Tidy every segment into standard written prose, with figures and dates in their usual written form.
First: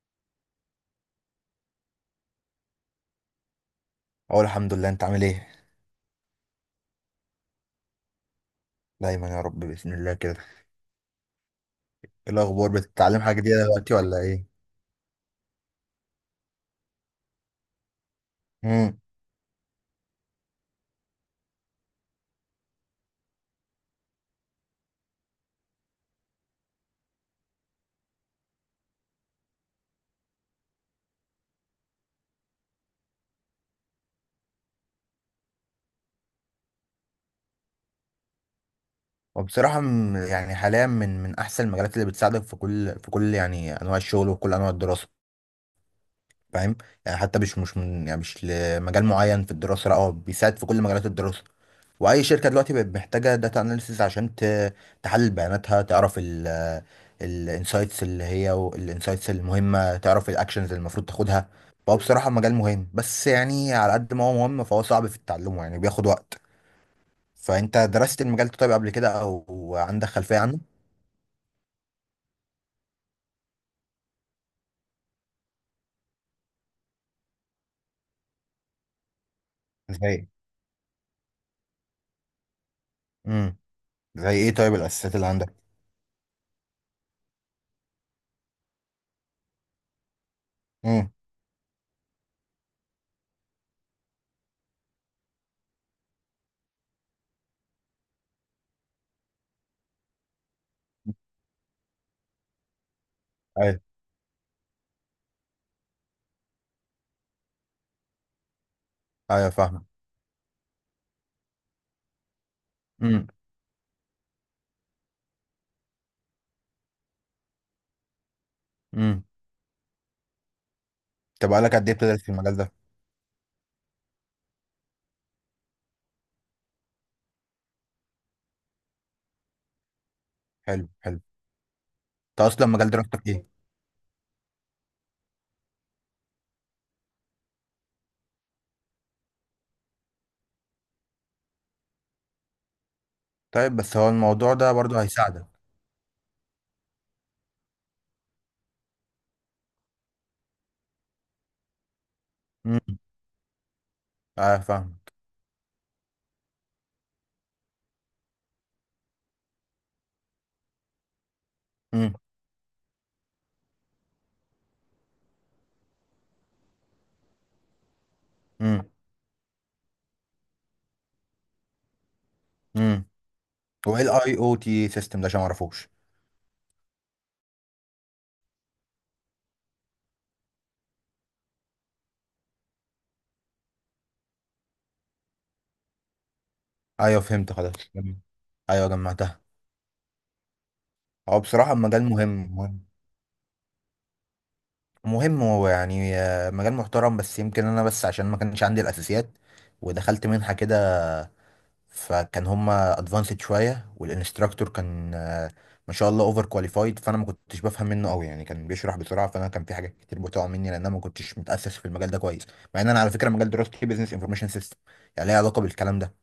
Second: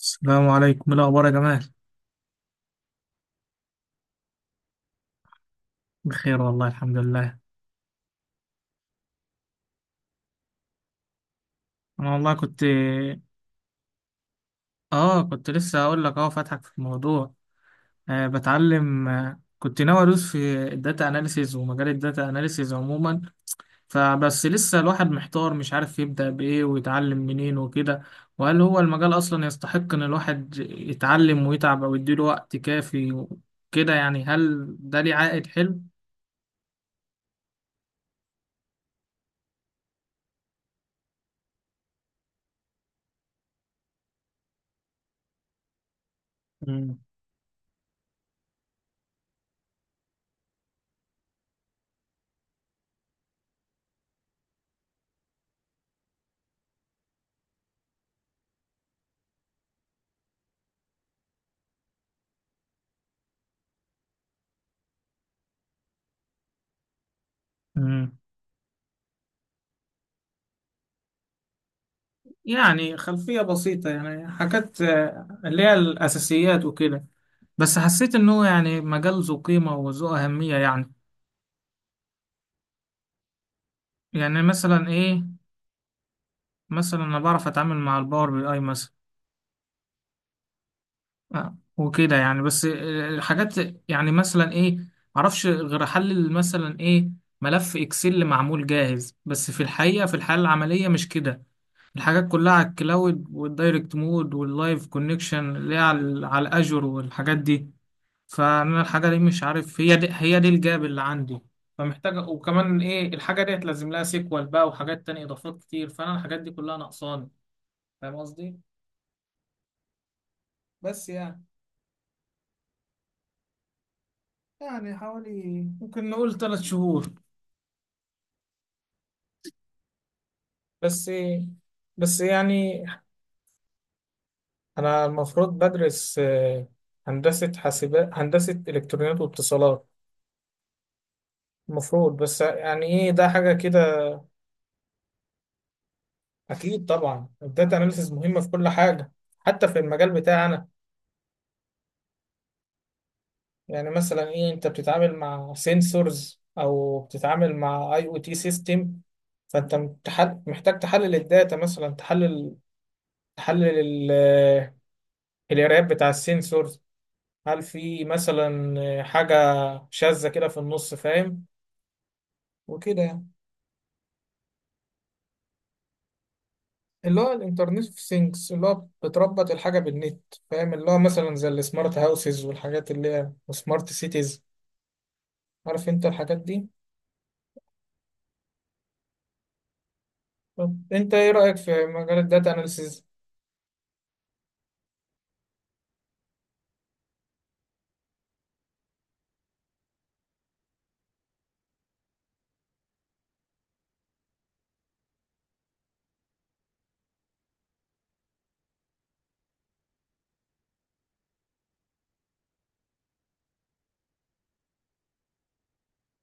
السلام عليكم، إيه الاخبار يا جمال؟ اقول الحمد لله، انت عامل ايه؟ بخير والله الحمد لله. دايما يا رب باذن الله كده. انا ايه والله كنت الاخبار؟ بتتعلم حاجه جديده دلوقتي ولا ايه؟ اه كنت لسه هقول لك، فاتحك في الموضوع. آه، امم بتعلم. كنت ناوي ادوس في الداتا اناليسيز، ومجال الداتا اناليسيز عموما. فبس لسه الواحد محتار، مش عارف يبدأ بايه ويتعلم منين وكده. وهل هو المجال اصلا يستحق ان الواحد يتعلم ويتعب او يديله وقت كافي وكده؟ يعني هل ده ليه عائد حلو؟ وبصراحه يعني حاليا من احسن المجالات اللي بتساعدك في كل يعني انواع الشغل وكل انواع الدراسه. فاهم؟ مم. يعني حتى مش من، يعني مش لمجال معين في الدراسه، لا هو بيساعد في كل مجالات الدراسه. واي شركه دلوقتي بقت محتاجه داتا اناليسيز عشان تحلل بياناتها، تعرف الانسايتس، اللي هي الانسايتس المهمه، تعرف الاكشنز اللي المفروض تاخدها. فهو بصراحه مجال مهم، بس يعني على قد ما هو مهم فهو صعب في تعلمه، يعني بياخد وقت. فانت مم. درست المجال ده طيب قبل كده او عندك خلفيه عنه؟ يعني خلفية بسيطة، يعني حاجات اللي هي الأساسيات وكده. بس حسيت إن هو يعني مجال ذو قيمة وذو زي، أهمية يعني. امم، زي يعني ايه طيب مثلا الاساسيات إيه؟ اللي عندك؟ مثلا أنا بعرف أتعامل مع الباور بي أي مثلا. امم. وكده يعني، بس الحاجات. يعني مثلا إيه؟ معرفش غير أحلل مثلا إيه؟ ملف إكسل معمول جاهز، بس في الحقيقة في الحالة العملية مش كده. الحاجات كلها على الكلاود ايوه. والدايركت مود واللايف كونكشن، اللي هي على الأجر والحاجات دي. فانا الحاجه دي مش ايوه عارف، فاهم. هي دي الجاب اللي عندي. فمحتاجه، وكمان ايه، الحاجه دي هتلازم لها سيكوال بقى وحاجات تانية اضافات كتير، فانا الحاجات دي كلها ناقصاني. فاهم قصدي؟ امم. بس يعني. طب بقالك قد ايه بتدرس في المجال ده؟ يعني حوالي، ممكن نقول 3 شهور. حلو بس. حلو. بس انت اصلا يعني. مجال دراستك ايه؟ انا المفروض بدرس هندسه حاسبات، هندسه الكترونيات واتصالات، المفروض، بس يعني ايه ده حاجه طيب كده. بس هو الموضوع ده برضو هيساعدك. اكيد طبعا، الداتا اناليسيز مهمه في كل حاجه. حتى في المجال بتاعي أنا. امم. يعني مثلا ايه، اه انت فاهمك. بتتعامل مع سنسورز او بتتعامل مع IoT سيستم. فانت محتاج تحلل الداتا، مثلا امم. تحلل ال- القرايات بتاع السنسورز. هل في امم. مثلا حاجة شاذة كده في النص؟ فاهم؟ وكده امم. يعني. هو ايه الاي او تي سيستم ده، عشان ما اعرفوش؟ اللي هو الانترنت اوف ثينجز، اللي هو بتربط الحاجة بالنت. فاهم؟ اللي هو مثلا زي السمارت هاوسز والحاجات اللي هي سمارت سيتيز. عارف انت الحاجات دي؟ ايوه فهمت، خلاص جميل. ايوه جمعتها. طب انت ايه هو رأيك بصراحه في المجال مجال الداتا مهم مهم اناليسيز؟ مهم. هو يعني مجال محترم، بس يمكن انا بس عشان ما كانش عندي الاساسيات، ودخلت منحه كده، فكان هما ادفانسد شويه، والانستراكتور كان ما شاء الله اوفر كواليفايد، فانا ما كنتش بفهم منه قوي، يعني كان بيشرح بسرعه، فانا كان في حاجات كتير بتقع مني لان انا ما كنتش متاسس في المجال ده كويس. مع ان انا على فكره مجال دراستي بزنس انفورميشن سيستم، يعني ليه علاقه بالكلام ده،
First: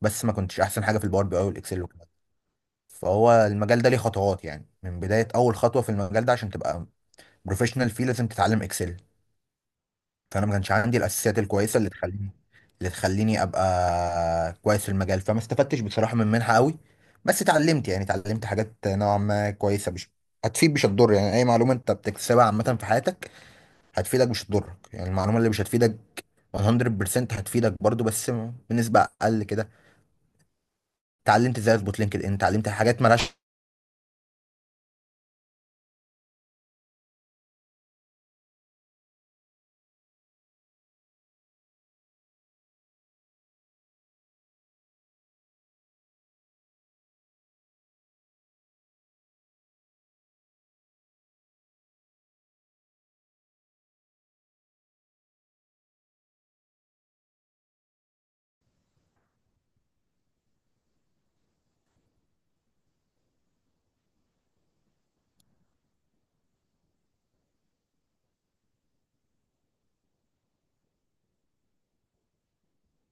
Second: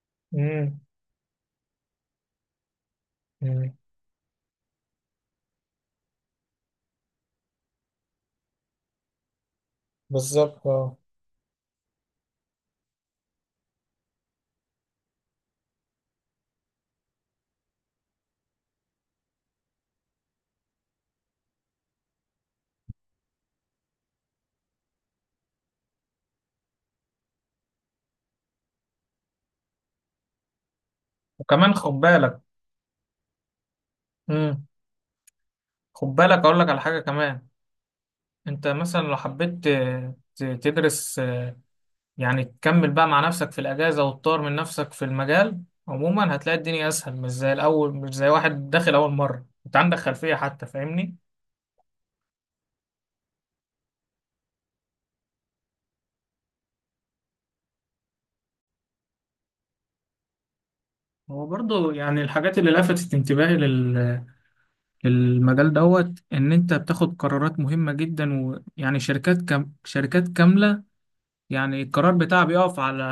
بس ما كنتش احسن حاجه في الباور بي اي والاكسل والكلام ده. فهو المجال ده ليه خطوات، يعني من بدايه اول خطوه في المجال ده عشان تبقى بروفيشنال فيه لازم تتعلم اكسل. فانا ما بالظبط كانش اه. عندي الاساسيات الكويسه اللي تخليني ابقى كويس في المجال، فما استفدتش بصراحه من منحه قوي. بس اتعلمت، يعني اتعلمت حاجات نوعا ما كويسه، مش هتفيد مش هتضر، يعني اي معلومه انت بتكتسبها عامه في حياتك هتفيدك مش هتضرك، يعني المعلومه اللي مش هتفيدك 100% هتفيدك برضو، بس بنسبه اقل كده. اتعلمت وكمان ازاي خد اظبط لينكد ان، بالك. اتعلمت حاجات مالهاش. امم خد بالك اقول لك على حاجه كمان. انت مثلا لو حبيت تدرس يعني تكمل بقى مع نفسك في الاجازه وتطور من نفسك في المجال. عموما هتلاقي الدنيا اسهل، مش زي الاول، مش زي واحد داخل اول مره، انت عندك خلفيه حتى. فاهمني؟ هو برضو يعني الحاجات اللي لفتت انتباهي للمجال، دوت ان انت بتاخد قرارات مهمه جدا. ويعني شركات شركات كامله، يعني القرار بتاعها بيقف على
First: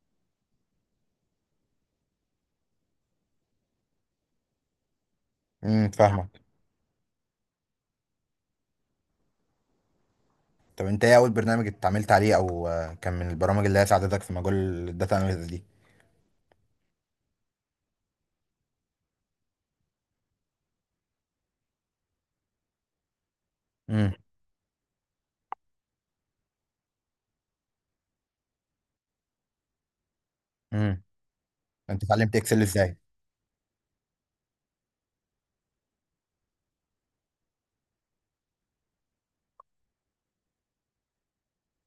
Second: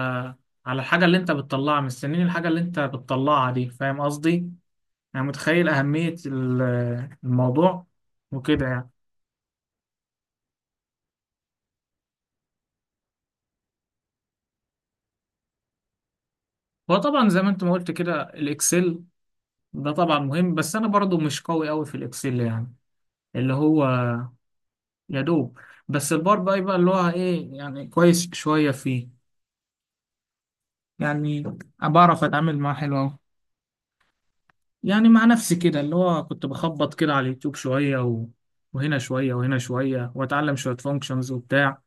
على الحاجة اللي انت بتطلعها، مستنين الحاجة اللي انت بتطلعها دي، فاهم قصدي؟ يعني متخيل أهمية فاهمك. الموضوع. وكده يعني. طب انت ايه اول برنامج اتعاملت عليه، او كان من البرامج اللي هي ساعدتك في مجال الداتا اناليسيس دي؟ هو طبعا زي ما انت ما قلت كده الإكسل، ده طبعا مهم، بس أنا برضو مش قوي قوي في الإكسل يعني. اللي هو، امم. يا دوب، بس البار بقى يبقى اللي هو ايه، يعني كويس شوية فيه. امم. يعني، انت بعرف اتعلمت أتعامل اكسل معاه ازاي؟ حلو أوي. يعني مع نفسي كده اللي هو كنت بخبط كده على اليوتيوب شوية وهنا شوية وهنا شوية، واتعلم شوية فانكشنز وبتاع.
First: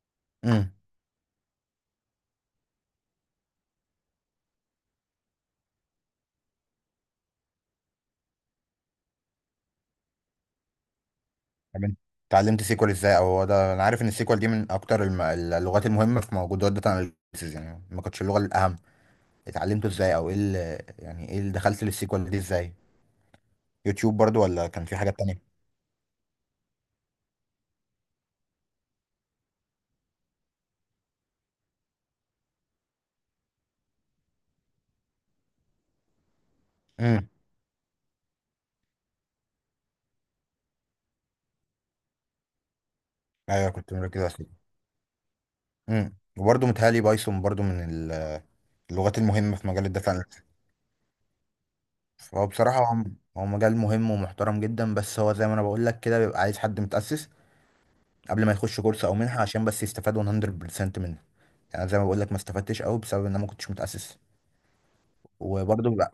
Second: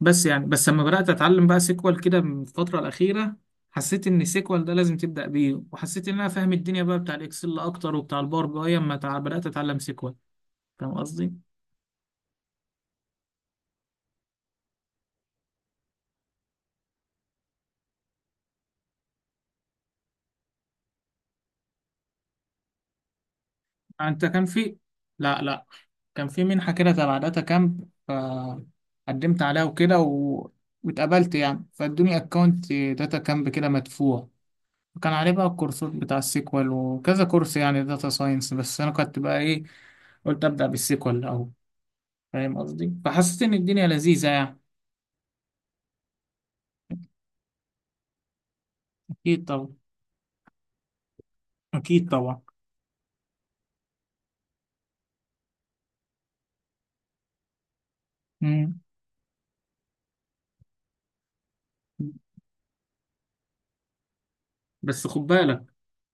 بس يعني، بس امم. لما بدأت اتعلم بقى سيكوال كده من الفترة الأخيرة، حسيت ان سيكوال ده لازم تبدأ بيه، وحسيت ان انا فاهم الدنيا بقى بتاع الاكسل اكتر وبتاع الباور بي اي اما بدأت اتعلم سيكوال. فاهم قصدي؟ طب انت اتعلمت سيكوال ازاي؟ او هو ده انا عارف ان السيكوال دي من اكتر اللغات المهمه في موجودات داتا اناليسيز، يعني ما كانتش اللغه الاهم. اتعلمته ازاي، او ايه يعني ايه اللي دخلت للسيكوال دي ازاي؟ يوتيوب انت برضو كان ولا في، كان في حاجات لا تانية؟ لا، كان في منحة كده تبع داتا كامب، فقدمت عليها وكده واتقبلت يعني، فادوني اكونت داتا كامب كده مدفوع. كان عليه بقى الكورسات بتاع السيكوال وكذا امم. كورس يعني داتا ساينس، بس انا كنت بقى ايه، قلت ابدا بالسيكوال الاول. فاهم قصدي؟ فحسيت ان ايوه الدنيا كنت مركز على لذيذه السيكوال. يعني. امم، وبرضه متهيألي بايثون برضو من اللغات اكيد المهمه في طبعا. مجال الداتا اناليسيز. اكيد طبعا. فهو بصراحه هو مجال مهم ومحترم جدا، بس هو زي ما انا بقول لك كده بيبقى عايز حد متأسس قبل ما مم. يخش كورس او منحه عشان بس يستفاد 100% منه. يعني زي ما بقول لك ما استفدتش قوي بسبب ان انا ما كنتش متأسس. بس خد بالك وبرضه لا.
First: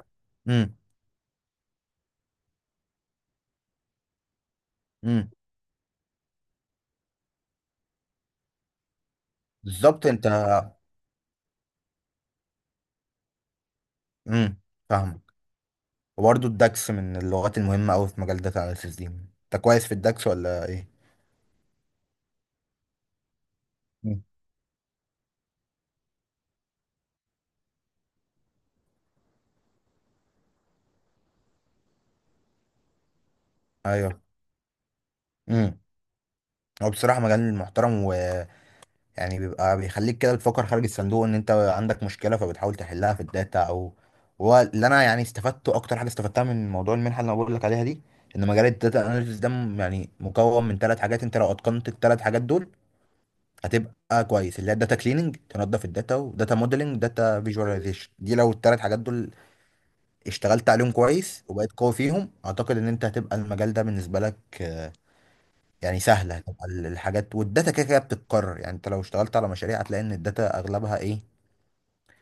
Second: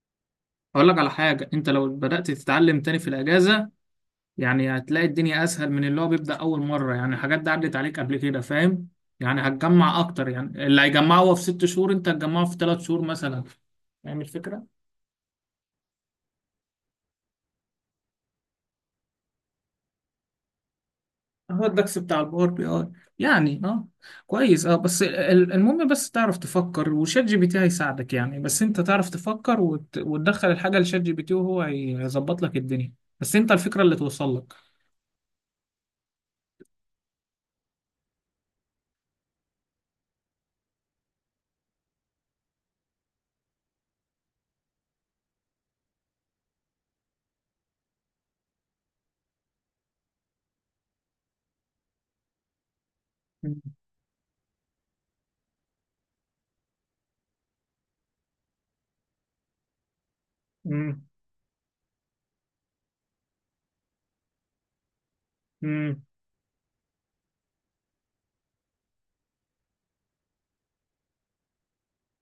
امم. اقول لك على حاجه، انت لو بدات تتعلم تاني في الاجازه، يعني هتلاقي امم. الدنيا اسهل من اللي هو بيبدا اول مره، يعني الحاجات دي عدت عليك قبل كده، فاهم؟ يعني هتجمع بالظبط انت. اكتر، يعني اللي هيجمعه هو في 6 شهور، انت هتجمعه في 3 شهور مثلا. فاهم امم الفكره؟ فاهمك. وبرضه الدكس من اللغات المهمة قوي في مجال داتا اناليسيس دي، انت كويس في الدكس ولا ايه؟ هو الدكس بتاع الباور بي اي، يعني اه، مم. كويس اه، بس المهم بس تعرف تفكر، وشات جي بي تي هيساعدك يعني، بس انت تعرف تفكر وتدخل الحاجة لشات جي بي تي وهو هيظبط لك الدنيا. بس انت الفكرة اللي ايوه. توصل لك. امم. هو بصراحة مجال محترم، ويعني بيبقى بيخليك كده بتفكر خارج الصندوق، ان انت عندك مشكلة فبتحاول تحلها في الداتا. او هو اللي انا يعني استفدته اكتر حاجة استفدتها من موضوع المنحة اللي انا بقول لك عليها دي، ان مجال الداتا اناليسيس ده يعني مكون من ثلاث حاجات، انت لو اتقنت الثلاث حاجات دول هتبقى كويس، اللي هي الداتا كليننج تنظف الداتا، وداتا موديلنج، داتا فيجواليزيشن. دي لو الثلاث حاجات دول اشتغلت عليهم امم. كويس وبقيت قوي فيهم، اعتقد ان انت هتبقى المجال ده بالنسبه لك يعني امم. سهله. هتبقى الحاجات والداتا كده كده بتتكرر، يعني انت لو اشتغلت على مشاريع هتلاقي ان الداتا اغلبها ايه،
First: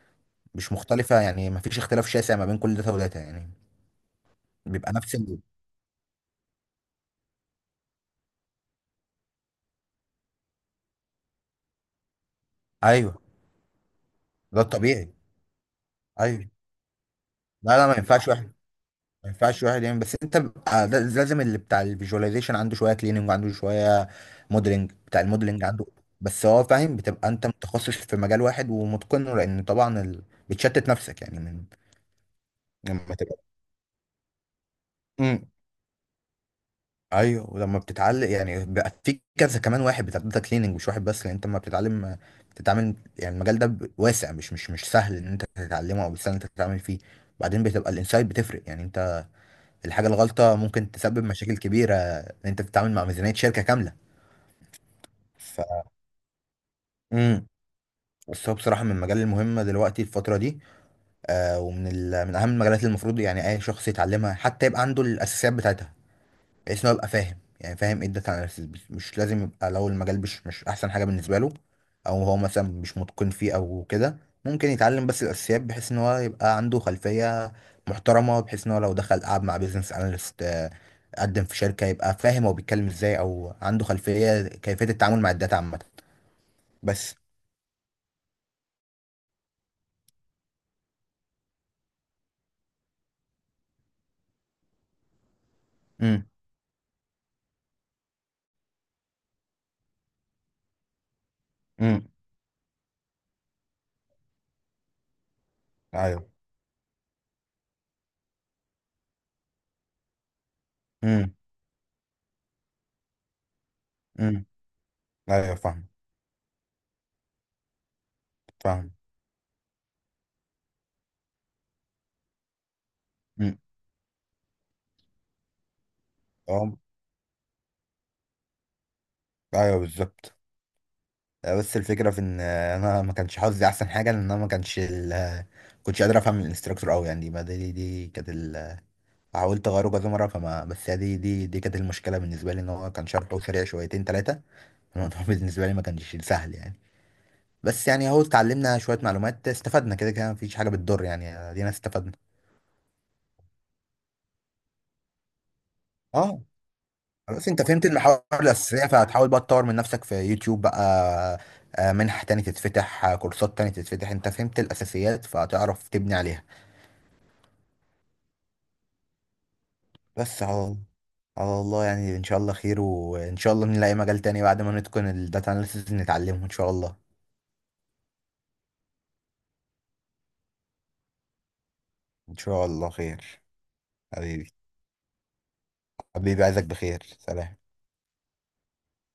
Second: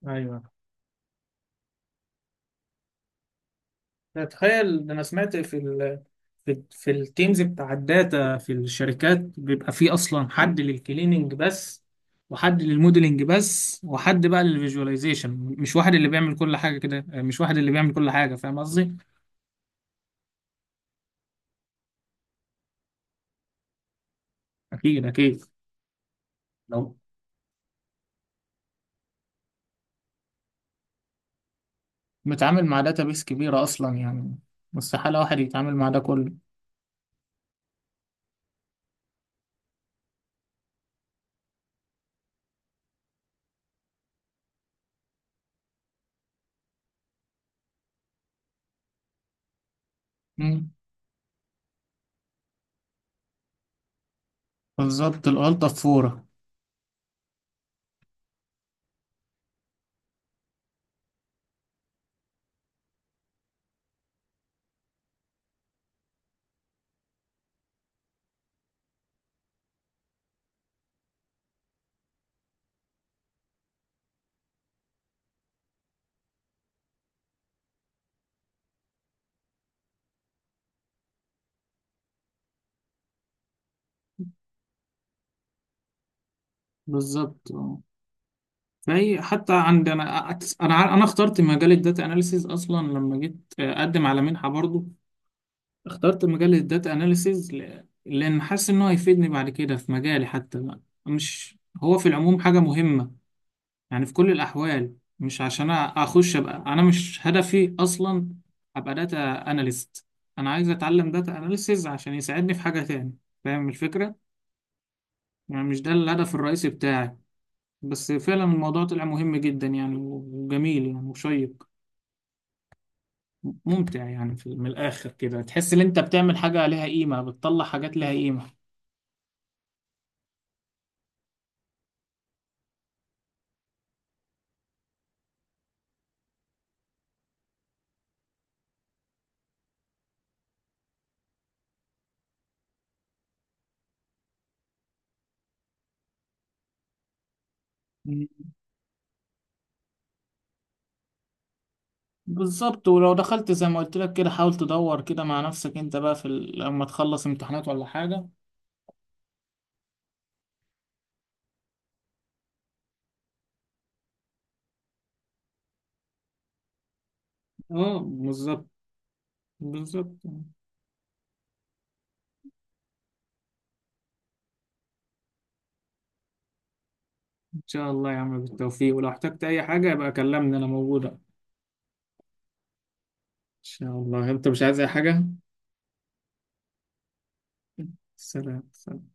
ايوه. مش مختلفه، يعني ما فيش اختلاف شاسع ما بين كل داتا وداتا، يعني تخيل بيبقى ده انا نفس سمعت في التيمز بتاع الداتا في الشركات بيبقى فيه اصلا حد للكليننج بس، وحد ايوه، للموديلنج بس، وحد بقى ده الطبيعي. للفيجواليزيشن، مش واحد اللي بيعمل ايوه. كل حاجه كده، مش واحد اللي لا لا بيعمل ما كل ينفعش حاجه، واحد، فاهم قصدي؟ ما ينفعش واحد يعمل. بس انت بقى لازم اللي بتاع الفيجواليزيشن عنده شويه كليننج، وعنده شويه موديلنج، اكيد بتاع اكيد. الموديلنج عنده. بس هو فاهم، لو بتبقى انت متخصص في مجال واحد ومتقنه، لان طبعا بتشتت نفسك يعني من، متعامل مع لما داتابيس تبقى. كبيره اصلا يعني، مستحيل واحد امم. يتعامل مع ده كله. ايوه، ولما بتتعلم يعني بقى في كذا، كمان واحد بتاع داتا كليننج مش واحد بس، لان انت لما بتتعلم بتتعامل، يعني المجال ده واسع، مش سهل ان انت تتعلمه، او سهل ان انت تتعامل فيه. وبعدين بتبقى الانسايت بتفرق، يعني الحاجة الغلطة مم. ممكن تسبب مشاكل كبيرة، ان انت بتتعامل مع ميزانية شركة كاملة. بالظبط، ف الغلطه في فوره. امم. بس هو بصراحة من المجال المهمة دلوقتي الفترة دي. آه، ومن من أهم المجالات اللي المفروض يعني أي شخص يتعلمها، حتى يبقى عنده الأساسيات بتاعتها، بحيث ان هو يبقى فاهم، يعني فاهم ايه الداتا اناليسيس. مش مش لازم يبقى، لو المجال مش احسن حاجه بالنسبه له، او هو مثلا مش متقن فيه او كده، ممكن يتعلم بس الاساسيات، بحيث ان هو يبقى عنده خلفيه محترمه، بحيث ان هو لو دخل قعد مع بيزنس اناليست، قدم في شركه، يبقى فاهم هو بيتكلم ازاي، او عنده خلفيه كيفيه التعامل مع الداتا عامه. بس. بالظبط، فهي حتى عند انا، انا اخترت مجال الداتا اناليسيز اصلا لما جيت اقدم على منحه برضو. اخترت امم. مجال الداتا اناليسيز، لان حاسس ان هو هيفيدني بعد كده في مجالي حتى بقى. مش. هو في امم. العموم حاجه مهمه، يعني في كل الاحوال، مش عشان ايوه. اخش ابقى، انا مش هدفي اصلا ابقى داتا اناليست. انا عايز اتعلم امم. داتا اناليسيز عشان يساعدني في حاجه تاني. فاهم الفكره؟ امم. ايوه يعني مش فاهم. ده الهدف الرئيسي بتاعي. بس فعلا الموضوع فاهم. طلع مهم جدا يعني، وجميل يعني، وشيق، امم. ممتع يعني، في من الآخر كده تحس إن أنت بتعمل حاجة اه لها قيمة، بتطلع حاجات لها قيمة. ايوه بالظبط. بس الفكرة في ان، انا ما كانش حظي احسن حاجة، لان انا ما كانش كنتش قادر افهم الانستراكتور قوي، يعني ما دي كانت حاولت اغيره كذا مرة فما، بس هي دي كانت المشكلة بالنسبة لي، ان هو كان شرحه سريع شويتين ثلاثة. الموضوع بالنسبة لي ما كانش سهل يعني. بس يعني اهو مم. اتعلمنا شوية معلومات، استفدنا كده كده، مفيش حاجة بتضر يعني، ادينا استفدنا. بالظبط، ولو دخلت زي ما قلت لك كده، حاول تدور كده مع نفسك أنت بقى اه. لما تخلص خلاص انت امتحانات ولا فهمت المحاور حاجة. الأساسية، فهتحاول بقى تطور من نفسك في يوتيوب بقى، منح تاني تتفتح، كورسات تاني تتفتح، انت فهمت الأساسيات فهتعرف تبني عليها. أه، بالظبط. بالظبط. بس على الله، يعني ان شاء الله خير، وان شاء الله نلاقي مجال تاني بعد ما نتقن الداتا اناليسيز نتعلمه ان شاء الله. إن شاء الله يا عم، بالتوفيق، ولو احتجت أي حاجة يبقى كلمني، أنا موجودة إن ان شاء الله خير. شاء الله. أنت حبيبي، مش عايز أي حاجة؟ حبيبي عايزك بخير، سلام. سلام، سلام.